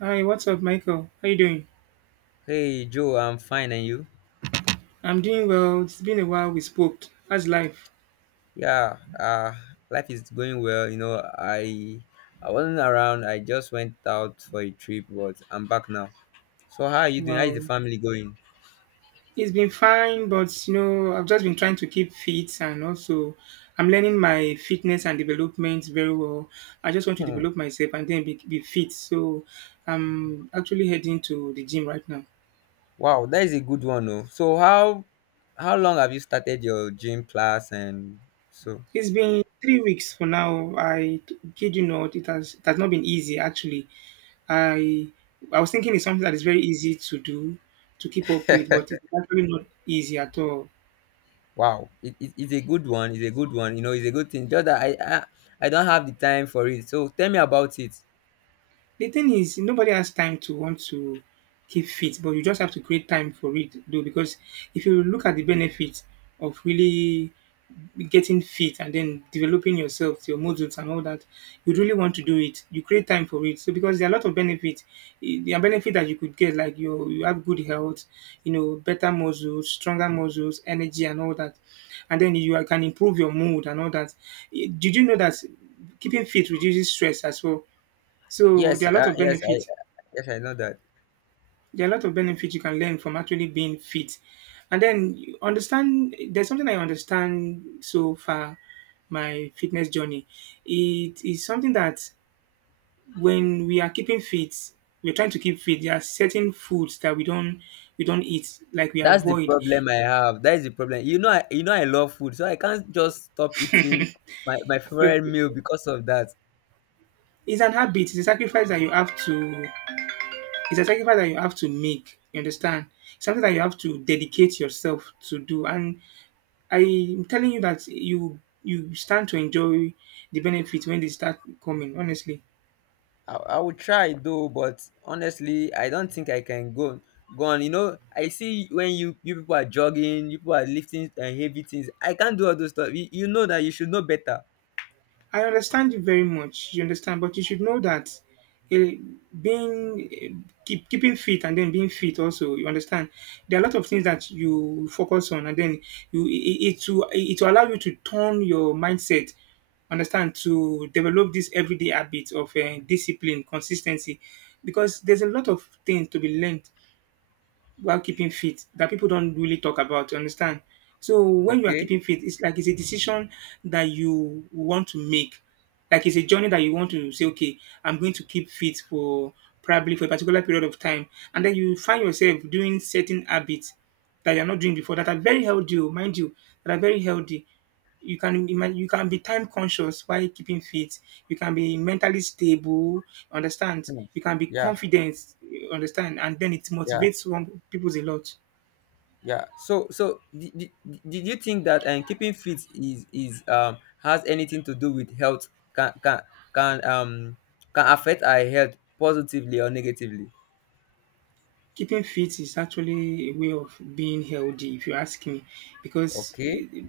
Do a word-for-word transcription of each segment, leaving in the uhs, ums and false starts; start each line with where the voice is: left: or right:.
right: Hi, what's up, Michael? How you doing?
left: Hey Joe, I'm fine, and you?
right: I'm doing well. It's been a while we spoke. How's life?
left: Yeah, uh, life is going well. You know, I I wasn't around. I just went out for a trip, but I'm back now. So how are you doing? How is the
right: Wow.
left: family going?
right: It's been fine, but you know, I've just been trying to keep fit and also I'm learning my fitness and development very well. I just want to
left: Hmm.
right: develop myself and then be, be fit. So I'm actually heading to the gym right now.
left: Wow, that is a good one, though. So how how long have you started your gym class? And so
right: It's been three weeks for now. I kid you not, it has it has not been easy actually. I I was thinking it's something that is very easy to do, to keep up with, but it's actually not easy at all.
left: Wow, it, it, it's a good one. It's a good one. You know, it's a good thing. Just that I, I I don't have the time for it. So tell me about it.
right: The thing is, nobody has time to want to keep fit, but you just have to create time for it, though. Because if you look at the benefits of really getting fit and then developing yourself, your muscles and all that, you really want to do it. You create time for it. So because there are a lot of benefits, eh, there are benefits that you could get, like you you have good health, you know, better muscles, stronger muscles, energy and all that, and then you are- can improve your mood and all that. Eh, Did you know that keeping fit reduces stress as well? So
left: Yes,
right: there
left: uh,
right: are a lot of
left: yes, I
right: benefits.
left: yes I know that.
right: There are a lot of benefits you can learn from actually being fit. And then you understand there's something I understand so far my fitness journey. It is something that when we are keeping fit, we're trying to keep fit. There are certain foods that we don't we don't eat, like we
left: That's the
right: avoid.
left: problem I have. That is the problem. You know, I, you know, I love food, so I can't just stop eating my, my
right: You
left: favorite meal because of that.
right: it's an habit, it's a sacrifice that you have to it's a sacrifice that you have to make. You understand? Something that you have to dedicate yourself to do. And I'm telling you that you you stand to enjoy the benefit when they start coming. Honestly,
left: I, I would try though, but honestly, I don't think I can go go on. You know, I see when you you people are jogging, you people are lifting uh, heavy things. I can't do all those stuff. You, you know that you should know better.
right: I understand you very much. You understand, but you should know that eh, being eh, keep, keeping fit and then being fit also. You understand, there are a lot of things that you focus on, and then you it, it will it will allow you to turn your mindset understand to develop this everyday habit of uh, discipline consistency because there's a lot of things to be learned while keeping fit that people don't really talk about. You understand? So when you are
left: Okay.
right: keeping fit, it's like it's a decision that you want to make. Like it's a journey that you want to say, okay, I'm going to keep fit for probably for a particular period of time. And then you find yourself doing certain habits that you're not doing before that are very healthy, oh, mind you, that are very healthy you can be man- you can be time conscious while keeping fit you can be mentally stable understand
left: Hmm.
right: you can be
left: Yeah.
right: confident you understand and then it
left: Yeah.
right: motivates one people a lot.
left: Yeah. So so did, did, did you think that um, keeping fit is is um has anything to do with health? Can can can um can affect our health positively or negatively?
right: Keeping fit is actually a way of being healthy, if you ask me, because
left: Okay,
right: eh,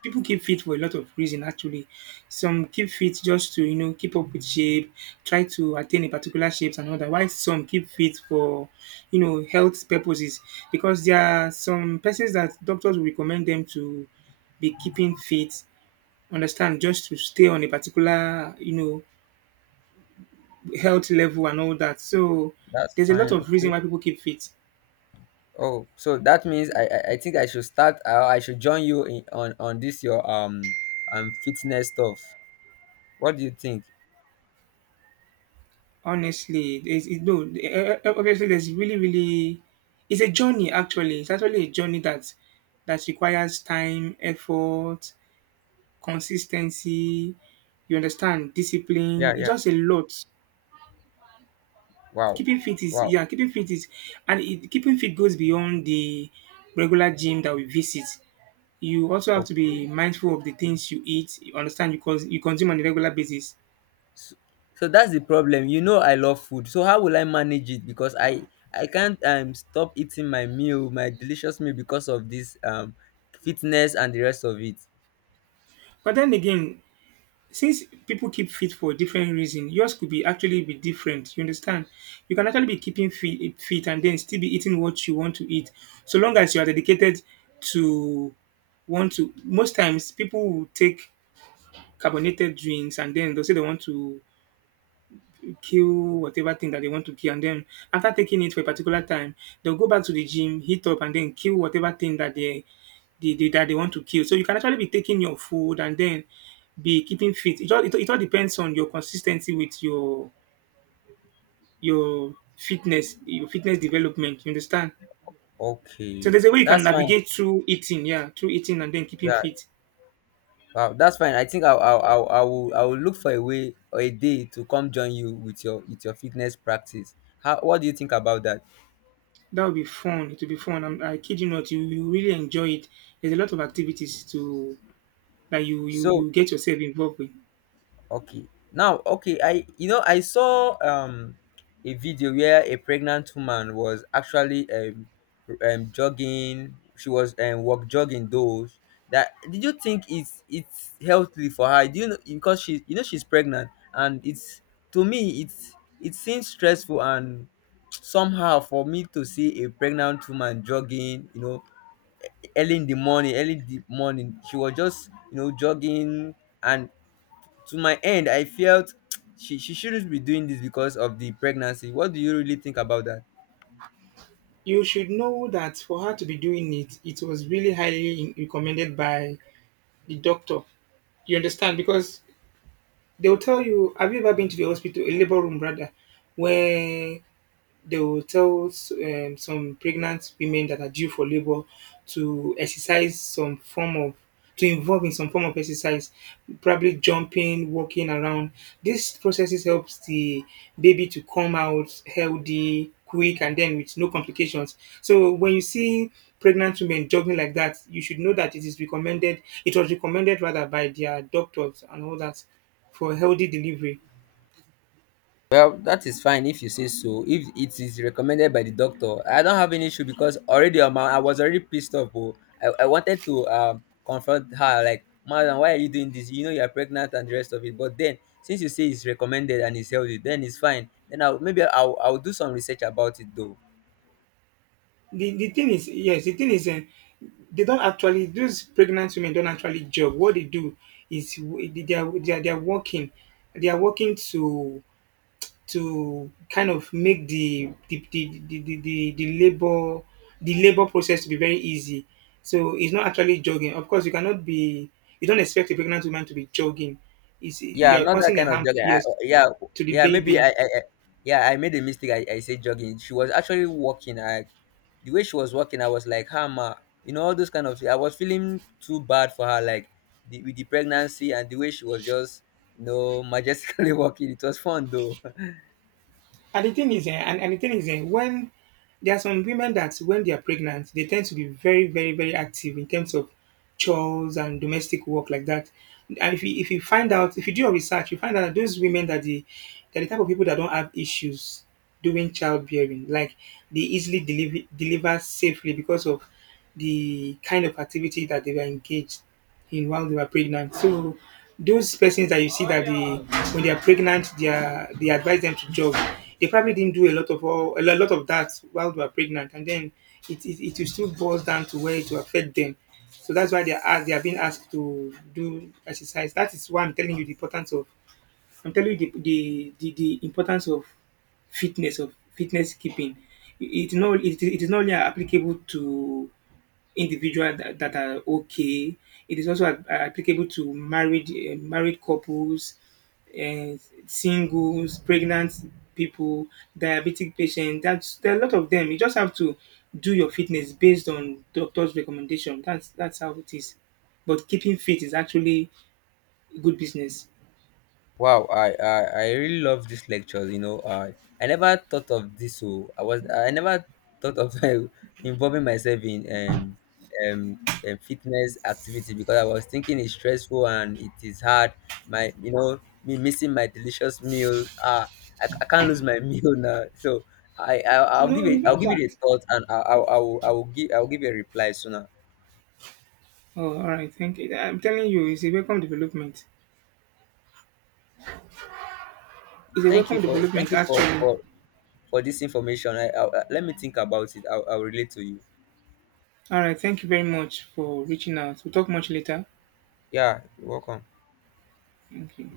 right: people keep fit for a lot of reason. Actually, some keep fit just to you know keep up with shape, try to attain a particular shape and other. While some keep fit for you know health purposes, because there are some persons that doctors will recommend them to be keeping fit. Understand, just to stay on a particular you know health level and all that. So
left: that's
right: there's a lot
left: fine.
right: of reason
left: Okay.
right: why people keep fit.
left: Oh, so that means I I, I think I should start. Uh, I should join you in, on on this your um um fitness stuff. What do you think?
right: Honestly, there's it, no. eh, eh, eh, Obviously, there's really, really. It's a journey. Actually, it's actually a journey that that requires time, effort, consistency. You understand discipline.
left: Yeah.
right: It's
left: Yeah.
right: just a lot.
left: Wow.
right: Keeping fit is
left: Wow.
right: yeah. Keeping fit is, and it, keeping fit goes beyond the regular gym that we visit. You also have to be
left: Okay.
right: mindful of the things you eat. You understand you cause you consume on a regular basis.
left: So so that's the problem. You know I love food. So how will I manage it? Because I I can't um stop eating my meal, my delicious meal because of this um fitness and the rest of it.
right: But then again, since people keep fit for different reason yours could be actually be different you understand you can actually be keeping fit, fit and then still be eating what you want to eat so long as you are dedicated to want to most times people will take carbonated drinks and then they'll say they want to kill whatever thing that they want to kill. And then after taking it for a particular time, they'll go back to the gym, heat up, and then kill whatever thing that they, they, they that they want to kill. So you can actually be taking your food and then be keeping fit. It all it, all- it all depends on your consistency with your your fitness, your fitness development. You understand? So
left: Okay,
right: there's a way you can
left: that's fine.
right: navigate through eating, yeah, through eating and then keeping
left: Yeah,
right: fit.
left: wow, that's fine. I think I'll I'll, I'll I will I will look for a way or a day to come join you with your with your fitness practice. How what do you think about that?
right: That would be fun. It will be fun. I'm, I kid you not. You you really enjoy it. There's a lot of activities to that you you
left: So
right: you get yourself involved with.
left: Okay. Now, okay, I you know I saw um a video where a pregnant woman was actually um um jogging. She was um walk jogging though. That Did you think it's it's healthy for her? Do you know, because she, you know, she's pregnant and it's, to me it's, it seems stressful and somehow for me to see a pregnant woman jogging, you know, early in the morning early in the morning she was just, you know, jogging. And to my end I felt she, she shouldn't be doing this because of the pregnancy. What do you really think about that?
right: You should know that for her to be doing it, it was really highly recommended by the doctor. You understand? Because they'll tell you, have you ever been to the hospital, a labor room rather, where they will tell s- um, some pregnant women that are due for labor to exercise some form of to involve in some form of exercise probably jumping walking around these processes helps the baby to come out healthy quick and then with no complications so when you see pregnant women jogging like that you should know that it is recommended it was recommended rather by their doctors and all that for healthy delivery.
left: Well, that is fine. If you say so, if it is recommended by the doctor, I don't have any issue, because already on my, I was already pissed off, oh. I, I wanted to um confront her like, madam, why are you doing this? You know, you're pregnant and the rest of it. But then, since you say it's recommended and it's healthy, then it's fine. Then i'll maybe i'll, I'll do some research about it though.
right: The, the thing is yes the thing is uh, they don't actually those pregnant women don't actually jog what they do is w- they are they are, they are working they are working to to kind of make the the, the, the, the, the, the labor the labor process to be very easy so it's not actually jogging of course you cannot be you don't expect a pregnant woman to be jogging it's, you
left: Yeah,
right: are
left: not that
right: causing a
left: kind of
right: harm
left: jogging. I,
right: yes
left: uh, yeah,
right: to the
left: yeah, maybe
right: baby.
left: I, I, I, yeah, I made a mistake. I, I said jogging. She was actually walking. I, the way she was walking, I was like, hammer. You know, all those kind of. I was feeling too bad for her, like the, with the pregnancy and the way she was just, you know, majestically walking. It was fun though.
right: And the thing is, eh, and, and the thing is, eh, when there are some women that when they are pregnant, they tend to be very, very, very active in terms of chores and domestic work like that. And if you if you find out, if you do your research, you find out that those women that the are the type of people that don't have issues during childbearing, like they easily deliver deliver safely because of the kind of activity that they were engaged in while they were pregnant. So those persons that you see that they when they are pregnant, they are they advise them to jog. They probably didn't do a lot of all, a lot of that while they were pregnant, and then it, it, it will still boils down to where it will affect them. So that's why they are asked, they are being asked to do exercise. That is why I'm telling you the importance of I'm telling you the the, the, the importance of fitness of fitness keeping. It, it, not, it, it is not only applicable to individual that, that are okay. It is also a- applicable to married uh, married couples, uh, singles, pregnant people, diabetic patients. That's there are a lot of them. You just have to do your fitness based on doctor's recommendation. That's that's how it is. But keeping fit is actually good business.
left: Wow, I, I I really love these lectures. You know, I I never thought of this. So I was I never thought of involving myself in um, um um fitness activity, because I was thinking it's stressful and it is hard. My, you know, me missing my delicious meal. Ah, I, I can't lose my meal now. So I, I I'll give
right: No, it's
left: it I'll
right: not
left: give it a
right: that.
left: thought. And I I, I will I will give I will give a reply sooner.
right: Oh, all right. Thank you. I'm telling you, it's a welcome development. It's a
left: Thank
right: welcome
left: you for thank
right: development,
left: you for
right: actually.
left: for for this information. I, I Let me think about it. I'll, I'll relate to you.
right: All right. Thank you very much for reaching out. We'll talk much later.
left: Yeah, you're welcome.
right: Thank you.